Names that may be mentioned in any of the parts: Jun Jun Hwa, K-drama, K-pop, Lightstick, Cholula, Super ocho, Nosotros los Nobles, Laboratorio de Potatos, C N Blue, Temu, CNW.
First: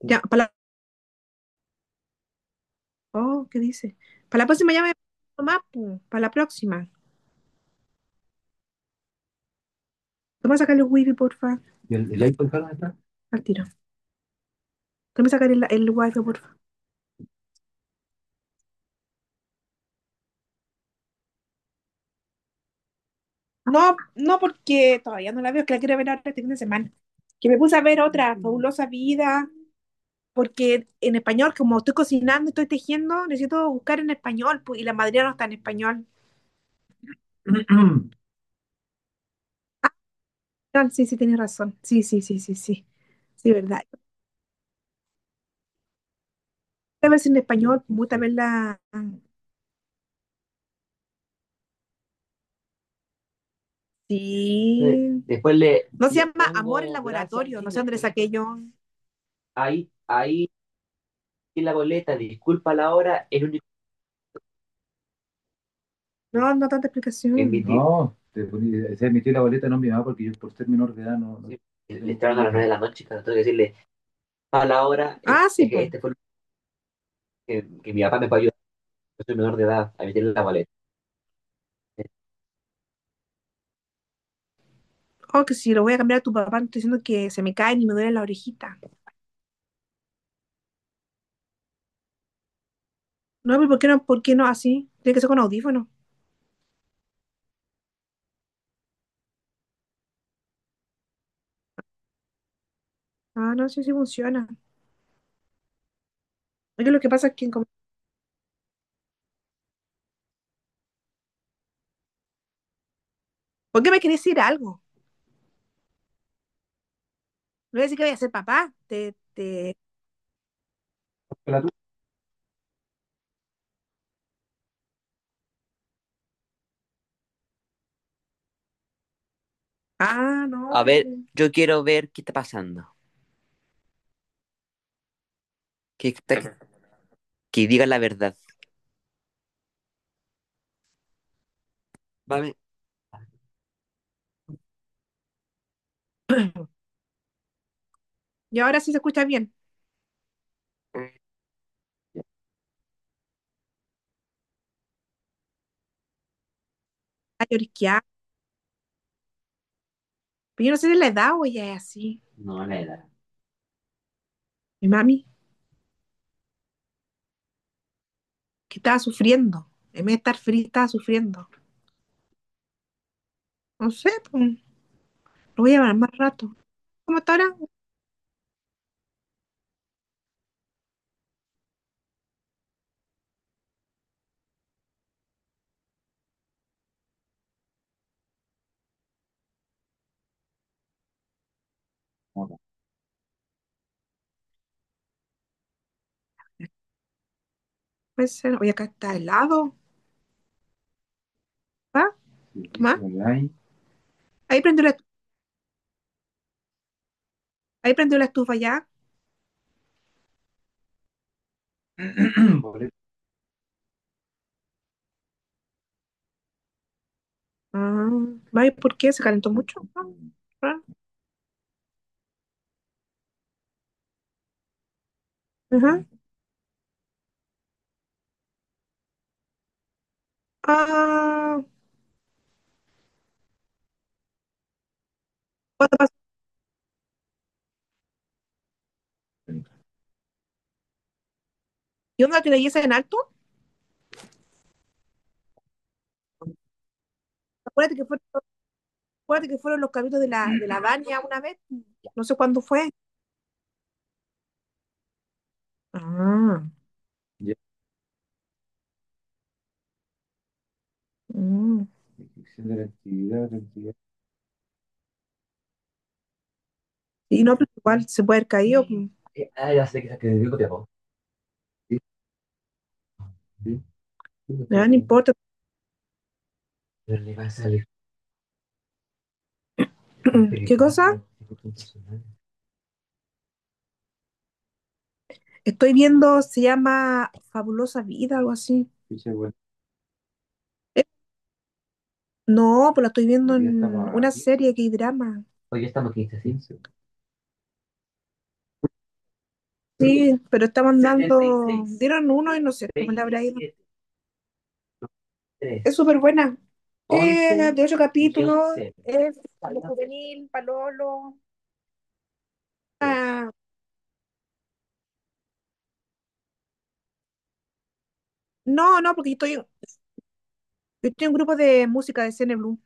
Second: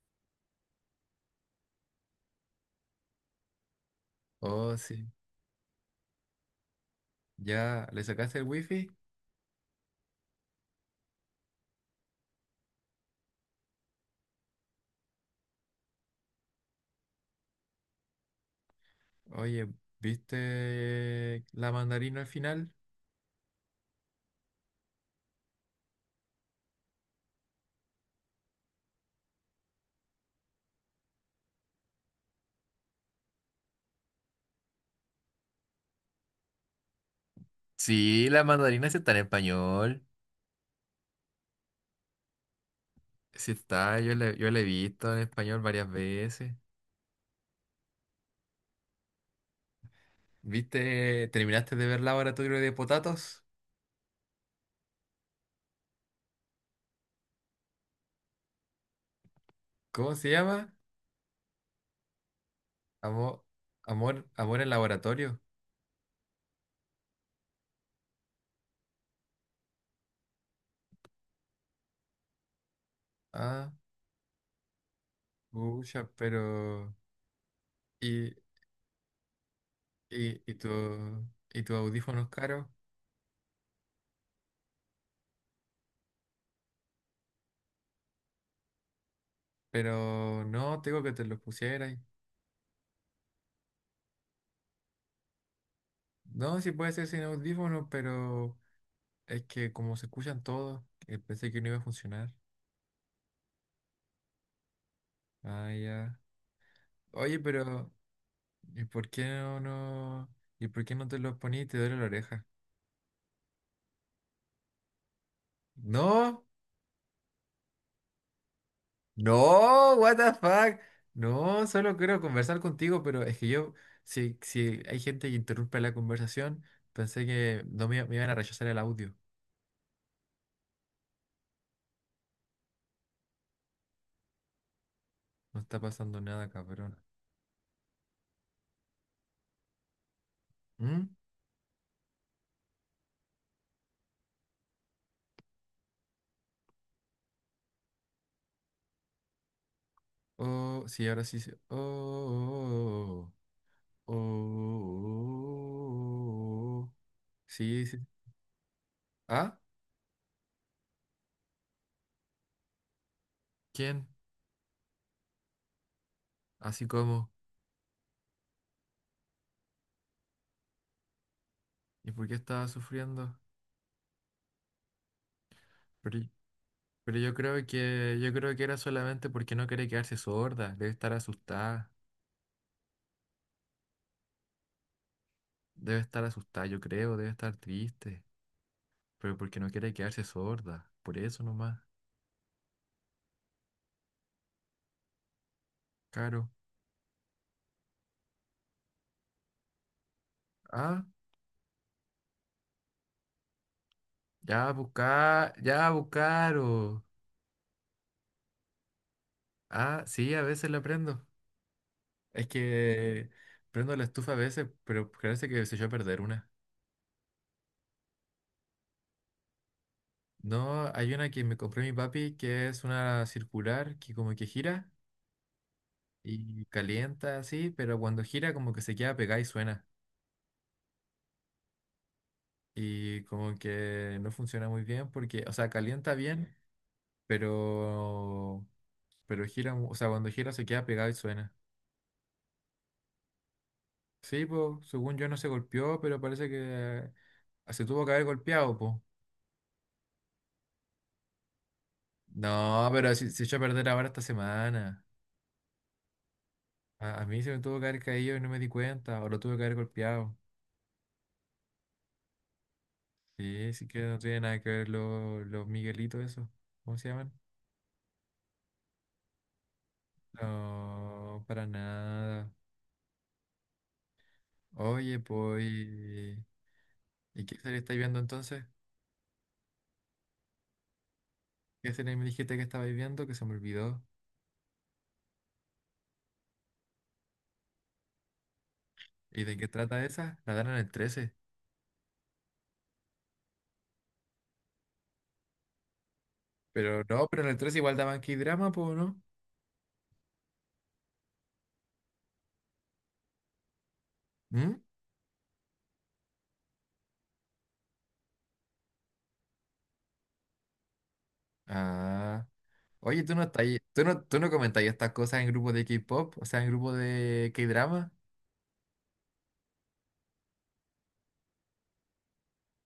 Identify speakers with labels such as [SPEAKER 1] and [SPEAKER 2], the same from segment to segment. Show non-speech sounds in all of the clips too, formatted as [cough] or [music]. [SPEAKER 1] Ya, para la... Oh, ¿qué dice? Para la próxima
[SPEAKER 2] Oh,
[SPEAKER 1] ya me
[SPEAKER 2] sí.
[SPEAKER 1] más, para la próxima.
[SPEAKER 2] ¿Ya le sacaste el wifi?
[SPEAKER 1] Toma sacar el wifi, porfa. ¿Y el iPhone acá está? Al tiro. Toma sacar el wifi, porfa.
[SPEAKER 2] Oye, ¿viste la mandarina al final?
[SPEAKER 1] No, porque todavía no la veo, que la quiero ver ahora este fin de semana. Que me puse a ver otra, Fabulosa Vida, porque en español, como estoy cocinando, estoy tejiendo, necesito buscar en español, pues, y la madrina no está en español. Mm.
[SPEAKER 2] Sí, la mandarina sí está en
[SPEAKER 1] Ah,
[SPEAKER 2] español.
[SPEAKER 1] no, sí, tienes razón. Sí, sí, sí, sí, sí.
[SPEAKER 2] Sí
[SPEAKER 1] Sí, verdad.
[SPEAKER 2] está,
[SPEAKER 1] Yo
[SPEAKER 2] yo la he visto en español varias veces.
[SPEAKER 1] voy a ver si en español, me gusta ver la.
[SPEAKER 2] ¿Viste? ¿Terminaste de ver Laboratorio de Potatos?
[SPEAKER 1] Sí. Después le, no se le llama Amor en Laboratorio, gracias, no sé dónde le saqué yo. Ahí,
[SPEAKER 2] ¿Cómo se
[SPEAKER 1] ahí
[SPEAKER 2] llama?
[SPEAKER 1] en la boleta, disculpa la hora,
[SPEAKER 2] Amor,
[SPEAKER 1] el único.
[SPEAKER 2] amor, amor en laboratorio.
[SPEAKER 1] No, no tanta explicación. Emití. No, te poní- se emitió la boleta no mi mamá porque yo por ser menor de edad no, no- Sí. Le estaban a las 9 de la noche, claro, tengo que
[SPEAKER 2] Ah,
[SPEAKER 1] decirle, a la hora. Ah, sí, este, po. Este
[SPEAKER 2] pucha,
[SPEAKER 1] fue
[SPEAKER 2] pero...
[SPEAKER 1] que mi papá me
[SPEAKER 2] ¿Y,
[SPEAKER 1] pagó, yo soy menor de edad, a meterle
[SPEAKER 2] y,
[SPEAKER 1] la
[SPEAKER 2] y tu,
[SPEAKER 1] boleta.
[SPEAKER 2] y tus audífonos caros?
[SPEAKER 1] Oh, que si lo voy a cambiar a tu papá, no estoy diciendo que se me caen y me duele la orejita.
[SPEAKER 2] Pero no, tengo que te los pusieras.
[SPEAKER 1] No, pero ¿por qué no? ¿Por qué no así? Tiene que ser con audífono.
[SPEAKER 2] No, sí puede ser sin audífonos, pero es que como se escuchan todos, pensé que no iba a funcionar.
[SPEAKER 1] Ah, no, sí, sí funciona.
[SPEAKER 2] Ah, ya.
[SPEAKER 1] Porque lo que pasa es
[SPEAKER 2] Oye,
[SPEAKER 1] que, como-
[SPEAKER 2] pero ¿y por qué no, no? ¿Y por qué no te los poní y te duele la oreja?
[SPEAKER 1] ¿por qué me querés decir algo?
[SPEAKER 2] No,
[SPEAKER 1] No voy a decir que voy a ser papá. Te...
[SPEAKER 2] no, what the fuck.
[SPEAKER 1] La
[SPEAKER 2] No,
[SPEAKER 1] tu-
[SPEAKER 2] solo quiero conversar contigo, pero es que yo, si hay gente que interrumpe la conversación, pensé que no me iban a rechazar el audio.
[SPEAKER 1] Ah, no. A ver. Yo quiero ver qué está pasando.
[SPEAKER 2] No está
[SPEAKER 1] Que,
[SPEAKER 2] pasando nada,
[SPEAKER 1] está-
[SPEAKER 2] cabrón.
[SPEAKER 1] que diga la verdad.
[SPEAKER 2] ¿Mm?
[SPEAKER 1] Vale. [clears throat] Y ahora sí se escucha bien.
[SPEAKER 2] Oh, sí, ahora sí. Oh, oh, oh, oh. Oh, oh, oh. Oh,
[SPEAKER 1] Está
[SPEAKER 2] sí, sí.
[SPEAKER 1] lloriqueada.
[SPEAKER 2] ¿Ah?
[SPEAKER 1] Pero yo no sé de la edad o ya es así. No, la edad.
[SPEAKER 2] ¿Quién?
[SPEAKER 1] Mi mami,
[SPEAKER 2] ¿Así como?
[SPEAKER 1] que estaba sufriendo. En vez de estar fría, estaba sufriendo.
[SPEAKER 2] ¿Y por qué estaba sufriendo?
[SPEAKER 1] No sé, pues, lo voy a llevar más
[SPEAKER 2] Pero,
[SPEAKER 1] rato.
[SPEAKER 2] pero
[SPEAKER 1] ¿Cómo está
[SPEAKER 2] yo
[SPEAKER 1] ahora?
[SPEAKER 2] creo que yo creo que era solamente porque no quería quedarse sorda. Debe estar asustada. Debe estar asustada, yo creo. Debe estar triste. Pero porque no quiere quedarse sorda. Por eso nomás.
[SPEAKER 1] Hola.
[SPEAKER 2] Caro.
[SPEAKER 1] Puede ser. Oye, acá está helado.
[SPEAKER 2] Ah,
[SPEAKER 1] ¿Va? Sí, ¿más? Hola, ahí. Ahí prendió la,
[SPEAKER 2] ya buscaro.
[SPEAKER 1] ahí prendió la estufa ya.
[SPEAKER 2] Ah, sí, a veces la prendo. Es
[SPEAKER 1] [clears throat]
[SPEAKER 2] que prendo la estufa a veces, pero parece que se echó a perder una.
[SPEAKER 1] Ah, vaya, ¿por qué? ¿Se calentó mucho? Ah, raro.
[SPEAKER 2] No, hay una que me compró mi papi que es una circular que como que gira
[SPEAKER 1] Ajá.
[SPEAKER 2] y calienta así, pero cuando gira como que se queda pegada y suena.
[SPEAKER 1] Ah,
[SPEAKER 2] Y como que no funciona muy bien porque, o sea,
[SPEAKER 1] cuando pasó-
[SPEAKER 2] calienta bien, pero, pero gira, o sea, cuando gira se queda pegada y suena.
[SPEAKER 1] ¿y onda que la hice en alto?
[SPEAKER 2] Sí, pues, según yo no se golpeó, pero parece que se
[SPEAKER 1] Acuérdate
[SPEAKER 2] tuvo
[SPEAKER 1] que
[SPEAKER 2] que haber
[SPEAKER 1] fueron,
[SPEAKER 2] golpeado, pues.
[SPEAKER 1] acuérdate que fueron los cabritos de la Vania una vez. No sé cuándo fue.
[SPEAKER 2] No, pero si se echó a perder ahora esta semana.
[SPEAKER 1] Ah,
[SPEAKER 2] A mí se
[SPEAKER 1] ya.
[SPEAKER 2] me tuvo que haber caído y no me di cuenta, o lo tuve que haber golpeado.
[SPEAKER 1] Mm. Descripción de la actividad, la
[SPEAKER 2] Sí, sí
[SPEAKER 1] actividad.
[SPEAKER 2] que no tiene nada que ver los Miguelitos, esos. ¿Cómo se llaman?
[SPEAKER 1] Y no, pero igual se puede haber caído, pues. Ya sé que se quedó copiado.
[SPEAKER 2] No, para
[SPEAKER 1] Sí,
[SPEAKER 2] nada.
[SPEAKER 1] sí. Ya, no
[SPEAKER 2] Oye,
[SPEAKER 1] importa.
[SPEAKER 2] pues. ¿Y
[SPEAKER 1] Pero le va a
[SPEAKER 2] qué serie
[SPEAKER 1] salir.
[SPEAKER 2] estáis viendo entonces?
[SPEAKER 1] [clears throat] ¿Qué película, cosa?
[SPEAKER 2] ¿Qué serie
[SPEAKER 1] Película.
[SPEAKER 2] me dijiste que estabais viendo que se me olvidó?
[SPEAKER 1] Estoy viendo, se llama Fabulosa Vida, algo así. Ficha,
[SPEAKER 2] ¿Y
[SPEAKER 1] bueno.
[SPEAKER 2] de qué trata esa? La dan en el 13.
[SPEAKER 1] No, pues la estoy viendo. Hoy día en estamos a una aquí. Serie, que drama. Hoy día estamos 15, 15.
[SPEAKER 2] Pero no, pero en el 13 igual daban K-drama, pues, ¿no?
[SPEAKER 1] Sí, pero estaban dando, 76, dieron uno y no sé cómo le habrá ido. 27,
[SPEAKER 2] ¿Mm?
[SPEAKER 1] es súper buena. 11. Once de ocho y capítulos, 11. Es algo juvenil, palolo. Sí.
[SPEAKER 2] Ah. Oye, ¿tú no
[SPEAKER 1] Ah,
[SPEAKER 2] estás tú no comentáis estas cosas en grupos de K-pop? O sea, en grupos de K-drama.
[SPEAKER 1] no, porque yo estoy en un grupo de música de Cine Blue.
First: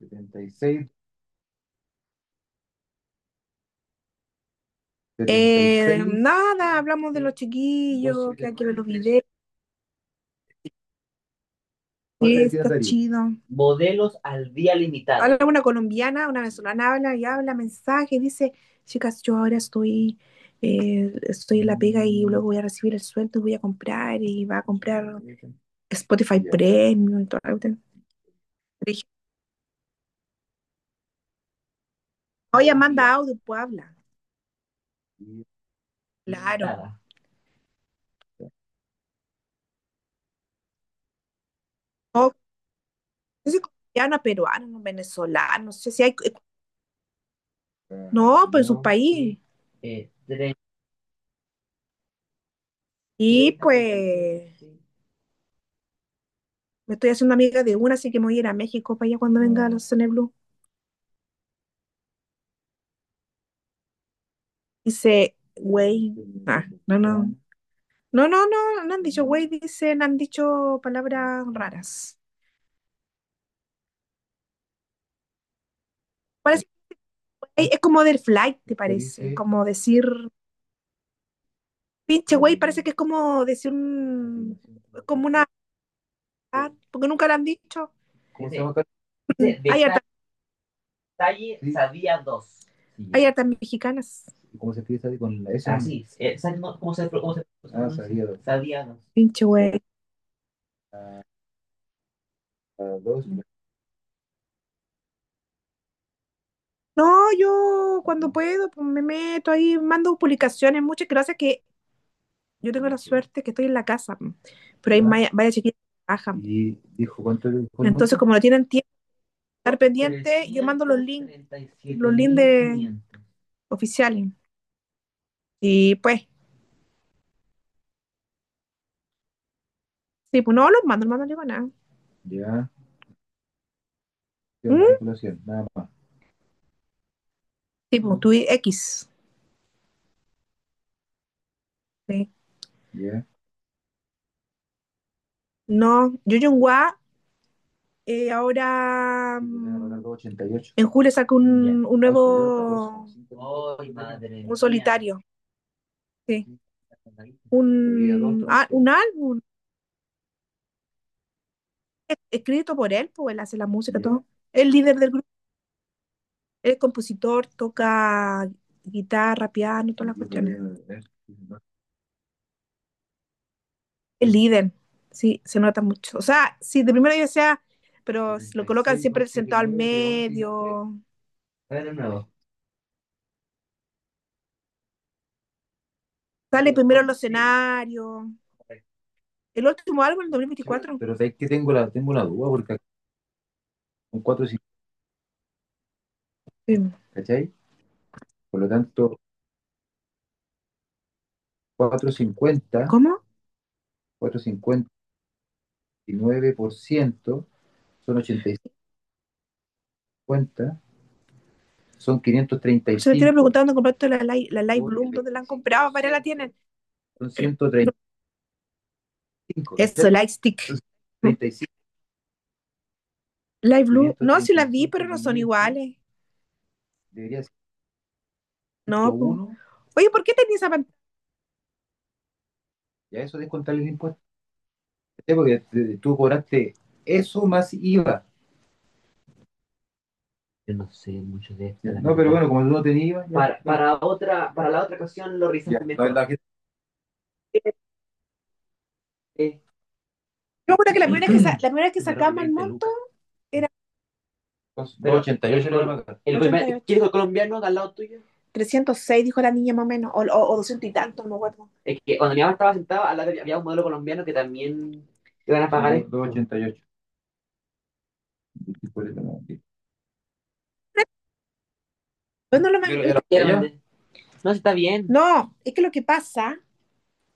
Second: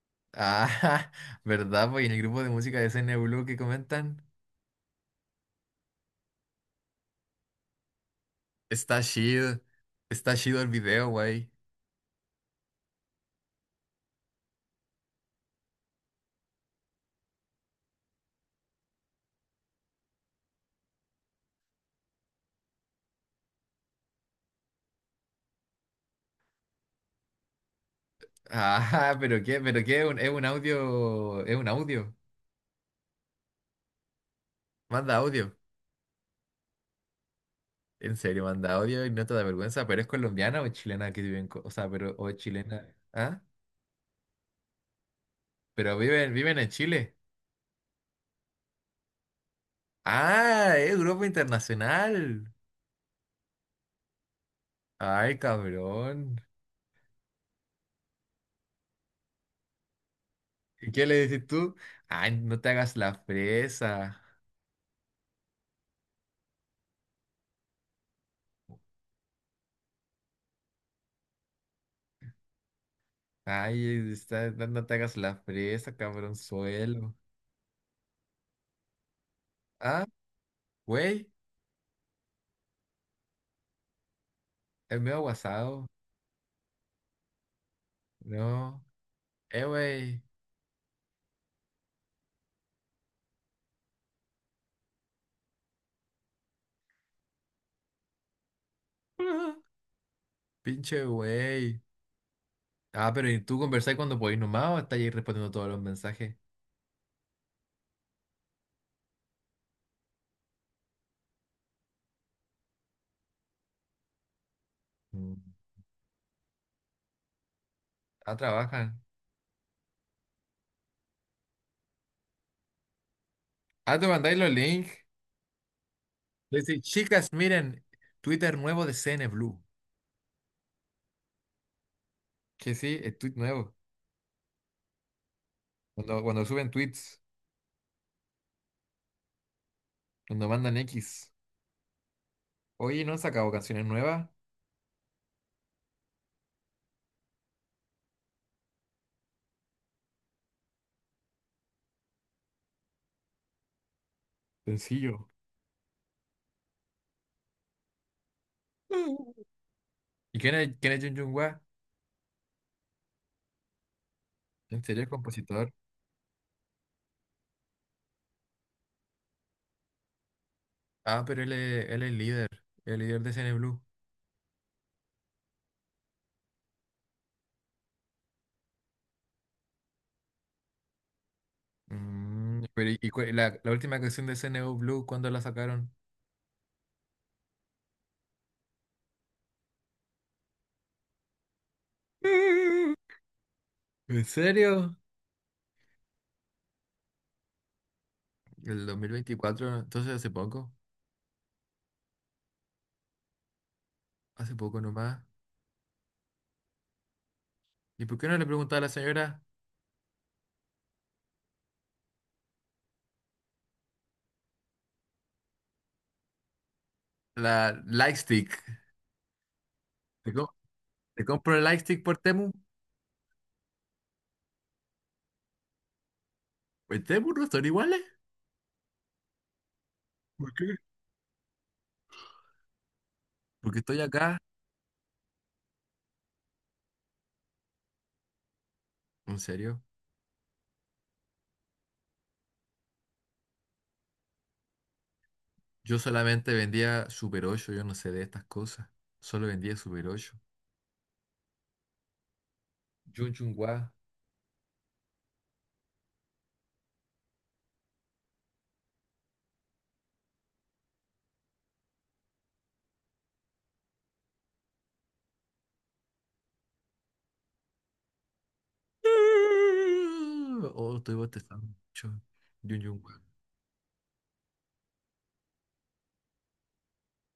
[SPEAKER 1] 76.
[SPEAKER 2] Ah, [laughs] ¿verdad? Pues y en el grupo de música de CNW que comentan.
[SPEAKER 1] Setenta y seis. Nada, hablamos de los chiquillos, que de hay que ver los
[SPEAKER 2] Está
[SPEAKER 1] noviembre.
[SPEAKER 2] chido, está chido el video, güey.
[SPEAKER 1] Sí, está chido. Modelos al día limitado. Habla una colombiana, una venezolana, habla y habla mensajes, dice, chicas, yo ahora estoy, estoy en la pega y luego voy a recibir el sueldo y voy a comprar y va a comprar Spotify. Ya. Premium y todo.
[SPEAKER 2] Ajá, [laughs] pero qué, es un audio, es un audio.
[SPEAKER 1] Oye, manda audio, pues habla.
[SPEAKER 2] Manda
[SPEAKER 1] Yeah.
[SPEAKER 2] audio.
[SPEAKER 1] Claro. Nada.
[SPEAKER 2] En serio, manda audio y no te da vergüenza, pero es colombiana o es chilena que viven, o sea, pero, o
[SPEAKER 1] No
[SPEAKER 2] es chilena, ¿ah?
[SPEAKER 1] sé, colombiana, peruana, no, venezolana, no sé
[SPEAKER 2] Pero
[SPEAKER 1] si hay,
[SPEAKER 2] viven en Chile.
[SPEAKER 1] no, pues no, su. No, país. Sí. Tres-
[SPEAKER 2] Ah, es grupo internacional.
[SPEAKER 1] Y pues, sí.
[SPEAKER 2] Ay, cabrón.
[SPEAKER 1] Me estoy haciendo amiga de una, así que me voy a ir a México para allá cuando venga a los Cine Blue.
[SPEAKER 2] ¿Y qué le decís tú? Ay, no te hagas la fresa.
[SPEAKER 1] Dice, güey, ah, no, no han dicho güey, dicen, han dicho palabras raras.
[SPEAKER 2] Ay, está, no no te hagas la fresa, cabrón
[SPEAKER 1] Parece,
[SPEAKER 2] suelo.
[SPEAKER 1] güey, es como del flight, te parece, como decir,
[SPEAKER 2] Ah, güey,
[SPEAKER 1] pinche güey, parece que es como decir un,
[SPEAKER 2] es medio
[SPEAKER 1] como una,
[SPEAKER 2] aguasado.
[SPEAKER 1] ah, porque nunca lo han dicho. ¿Cómo
[SPEAKER 2] No. Güey.
[SPEAKER 1] Talle Sí. Sadía 2. Sí. Hay hartas mexicanas. ¿Cómo se pide Sadie con la S? Así, no? ¿Cómo se cómo se- Ah, sabía dos. Sadía 2. Pinche
[SPEAKER 2] [laughs]
[SPEAKER 1] güey.
[SPEAKER 2] Pinche güey.
[SPEAKER 1] Ah,
[SPEAKER 2] Ah, pero ¿y tú conversáis cuando podéis nomás o estáis ahí respondiendo todos los mensajes?
[SPEAKER 1] no, yo cuando puedo pues, me meto ahí, mando publicaciones. Muchas gracias que yo tengo la suerte que estoy en la casa. Mm. Pero hay, ya, maya-
[SPEAKER 2] Mm.
[SPEAKER 1] varias chiquillas que trabajan. Y dijo, ¿cuánto le dijo? Entonces, como
[SPEAKER 2] Ah,
[SPEAKER 1] no tienen tiempo
[SPEAKER 2] trabajan.
[SPEAKER 1] de estar pendiente, trescientos, yo mando los links, los links de-
[SPEAKER 2] Ah, te
[SPEAKER 1] oficiales.
[SPEAKER 2] mandáis los links.
[SPEAKER 1] Y pues,
[SPEAKER 2] Le decís, chicas, miren, Twitter nuevo de CNBLUE.
[SPEAKER 1] sí, pues no los mando, no mando yo nada. Ya.
[SPEAKER 2] Que sí, es tweet nuevo.
[SPEAKER 1] ¿Mm? Manipulación, nada más.
[SPEAKER 2] Cuando suben tweets,
[SPEAKER 1] Tipo, tu X.
[SPEAKER 2] cuando mandan X.
[SPEAKER 1] ¿Sí?
[SPEAKER 2] Oye, ¿no han
[SPEAKER 1] Yeah.
[SPEAKER 2] sacado canciones nuevas?
[SPEAKER 1] No, Yo Jung, ahora 88. En julio saca un, yeah, un nuevo, ay, un solitario,
[SPEAKER 2] Sencillo. [laughs]
[SPEAKER 1] sí, un, ah, un
[SPEAKER 2] Mm.
[SPEAKER 1] álbum
[SPEAKER 2] ¿Y quién es Jun Jun Hwa?
[SPEAKER 1] e, escrito por él, pues él hace la música, ya, todo. El
[SPEAKER 2] ¿En
[SPEAKER 1] líder
[SPEAKER 2] serio es
[SPEAKER 1] del grupo,
[SPEAKER 2] compositor?
[SPEAKER 1] el compositor, toca guitarra, piano, todas las cuestiones.
[SPEAKER 2] Ah, pero él es líder. El líder de CNBLUE.
[SPEAKER 1] El líder, sí, se nota mucho. O sea, sí, de primero ya sea, pero lo colocan siempre sentado al medio.
[SPEAKER 2] Mm, pero ¿la última canción de CNU Blue, cuándo la sacaron?
[SPEAKER 1] Sale primero en los escenarios. El último álbum, el dos mil veinticuatro. Pero sabéis que tengo la, tengo una duda porque acá son
[SPEAKER 2] ¿En
[SPEAKER 1] 4.50,
[SPEAKER 2] serio?
[SPEAKER 1] sí. ¿Cachai? Por lo
[SPEAKER 2] El
[SPEAKER 1] tanto,
[SPEAKER 2] 2024, entonces hace poco,
[SPEAKER 1] cuatro cincuenta. ¿Cómo?
[SPEAKER 2] hace
[SPEAKER 1] Cuatrocientos
[SPEAKER 2] poco
[SPEAKER 1] cincuenta
[SPEAKER 2] nomás.
[SPEAKER 1] y nueve por ciento
[SPEAKER 2] ¿Y por
[SPEAKER 1] son
[SPEAKER 2] qué no le
[SPEAKER 1] ochocientos
[SPEAKER 2] preguntaba a la señora
[SPEAKER 1] cincuenta, son quinientos treinta y cinco. Se me estoy 535, preguntando, ¿compraste la Light Bloom? ¿Dónde la han comprado? ¿Para la tienen? Son ciento
[SPEAKER 2] la
[SPEAKER 1] treinta
[SPEAKER 2] Lightstick?
[SPEAKER 1] 35, eso, ¿viste?
[SPEAKER 2] ¿Te, com-
[SPEAKER 1] Lightstick.
[SPEAKER 2] te compro el
[SPEAKER 1] 35
[SPEAKER 2] Lightstick por Temu?
[SPEAKER 1] Light Blue. No, sí la vi, pero no son iguales.
[SPEAKER 2] ¿Por Temu
[SPEAKER 1] Debería
[SPEAKER 2] no
[SPEAKER 1] ser.
[SPEAKER 2] son iguales?
[SPEAKER 1] No, po. Oye, ¿por qué
[SPEAKER 2] ¿Por
[SPEAKER 1] tenía
[SPEAKER 2] qué?
[SPEAKER 1] esa pantalla? Y a eso descontar
[SPEAKER 2] Porque
[SPEAKER 1] el
[SPEAKER 2] estoy
[SPEAKER 1] impuesto.
[SPEAKER 2] acá,
[SPEAKER 1] ¿Eh? Porque tú cobraste eso más IVA.
[SPEAKER 2] en serio.
[SPEAKER 1] Yo no sé mucho de esto. No, pero bueno, como tú no tenías IVA, ya- para otra, para la otra ocasión lo revisamos.
[SPEAKER 2] Yo solamente vendía Super 8, yo no sé de estas cosas. Solo vendía
[SPEAKER 1] Yo
[SPEAKER 2] Super 8.
[SPEAKER 1] me que la primera vez que, sa- la primera vez que sacamos el monto.
[SPEAKER 2] Jun Jun Hwa.
[SPEAKER 1] Pero ochenta y ocho el, le marcaron. El primer- 88. ¿Quién dijo el colombiano de al lado tuyo? 306 dijo la niña más o menos, o 200 y tanto, no me acuerdo. Es que cuando mi mamá estaba sentada, al lado había un modelo colombiano que también iban a pagar esto. Ochenta y ocho. Pues
[SPEAKER 2] Oh, estoy bostezando mucho.
[SPEAKER 1] no
[SPEAKER 2] Jun
[SPEAKER 1] lo man-
[SPEAKER 2] Jun Hwa.
[SPEAKER 1] No, si está bien. No, es que lo que pasa,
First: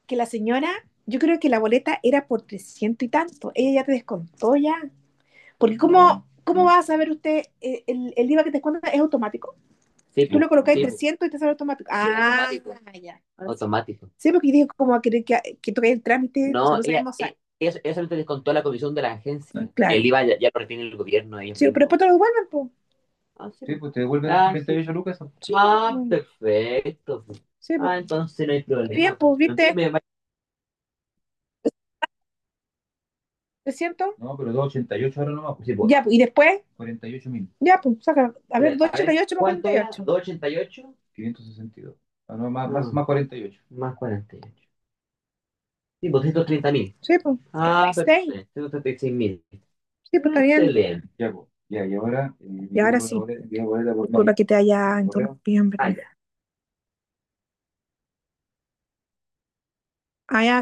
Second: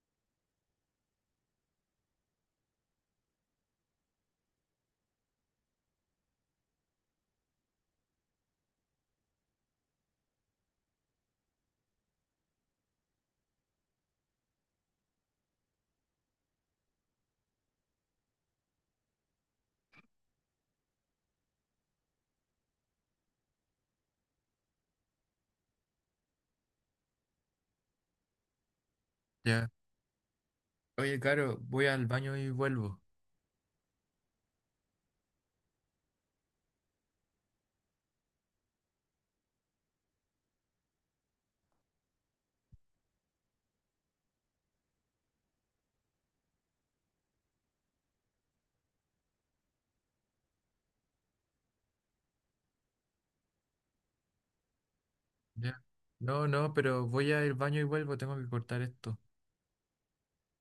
[SPEAKER 1] que la señora, yo creo que la boleta era por 300 y tanto, ella ya te descontó ya. Porque ¿cómo, cómo va a saber usted, el IVA que te descuentan es automático? Sí, tú lo colocas en sí, 300 y te sale automático. Sí. Ah, automático. Ya. Ahora sí, automático. Sí, porque dije como a querer que toque el trámite, no. No, ella- sabemos. E- eso lo descontó la comisión de la agencia. Claro. El IVA ya, ya lo retiene el gobierno. Ellos, sí, pero mismos, después te lo devuelven, pues. Ah, sí. Sí, pues te devuelven, ah, 38 lucas, eso. Sí, ah, po, perfecto. Sí, po. Ah, entonces no hay problema. Bien, problema, pues.
[SPEAKER 2] Ya.
[SPEAKER 1] Entonces ¿viste? Me va-
[SPEAKER 2] Oye, claro, voy al baño y vuelvo.
[SPEAKER 1] ¿300? No, pero 288 ahora nomás. Pues sí, pues, ya, pues, y después, 48 mil, ya, pues, saca. A ver, 288 más cuarenta y ocho doscientos ochenta y ocho era? 48. 288 562. Ah, no, más, ah, más, más 48, más cuarenta y ocho. Sí, pues ciento treinta mil. Sí, pues, ah, ciento treinta y seis mil, sí, pues está bien. Excelente. Ya, pues. Ya, y ahora. Y ahora sí, volver- Disculpa que te haya interrumpido, en
[SPEAKER 2] ¿Ya?
[SPEAKER 1] verdad. Ah, ya.
[SPEAKER 2] No, no, pero voy al baño y vuelvo, tengo que cortar esto.
[SPEAKER 1] Ah, ya,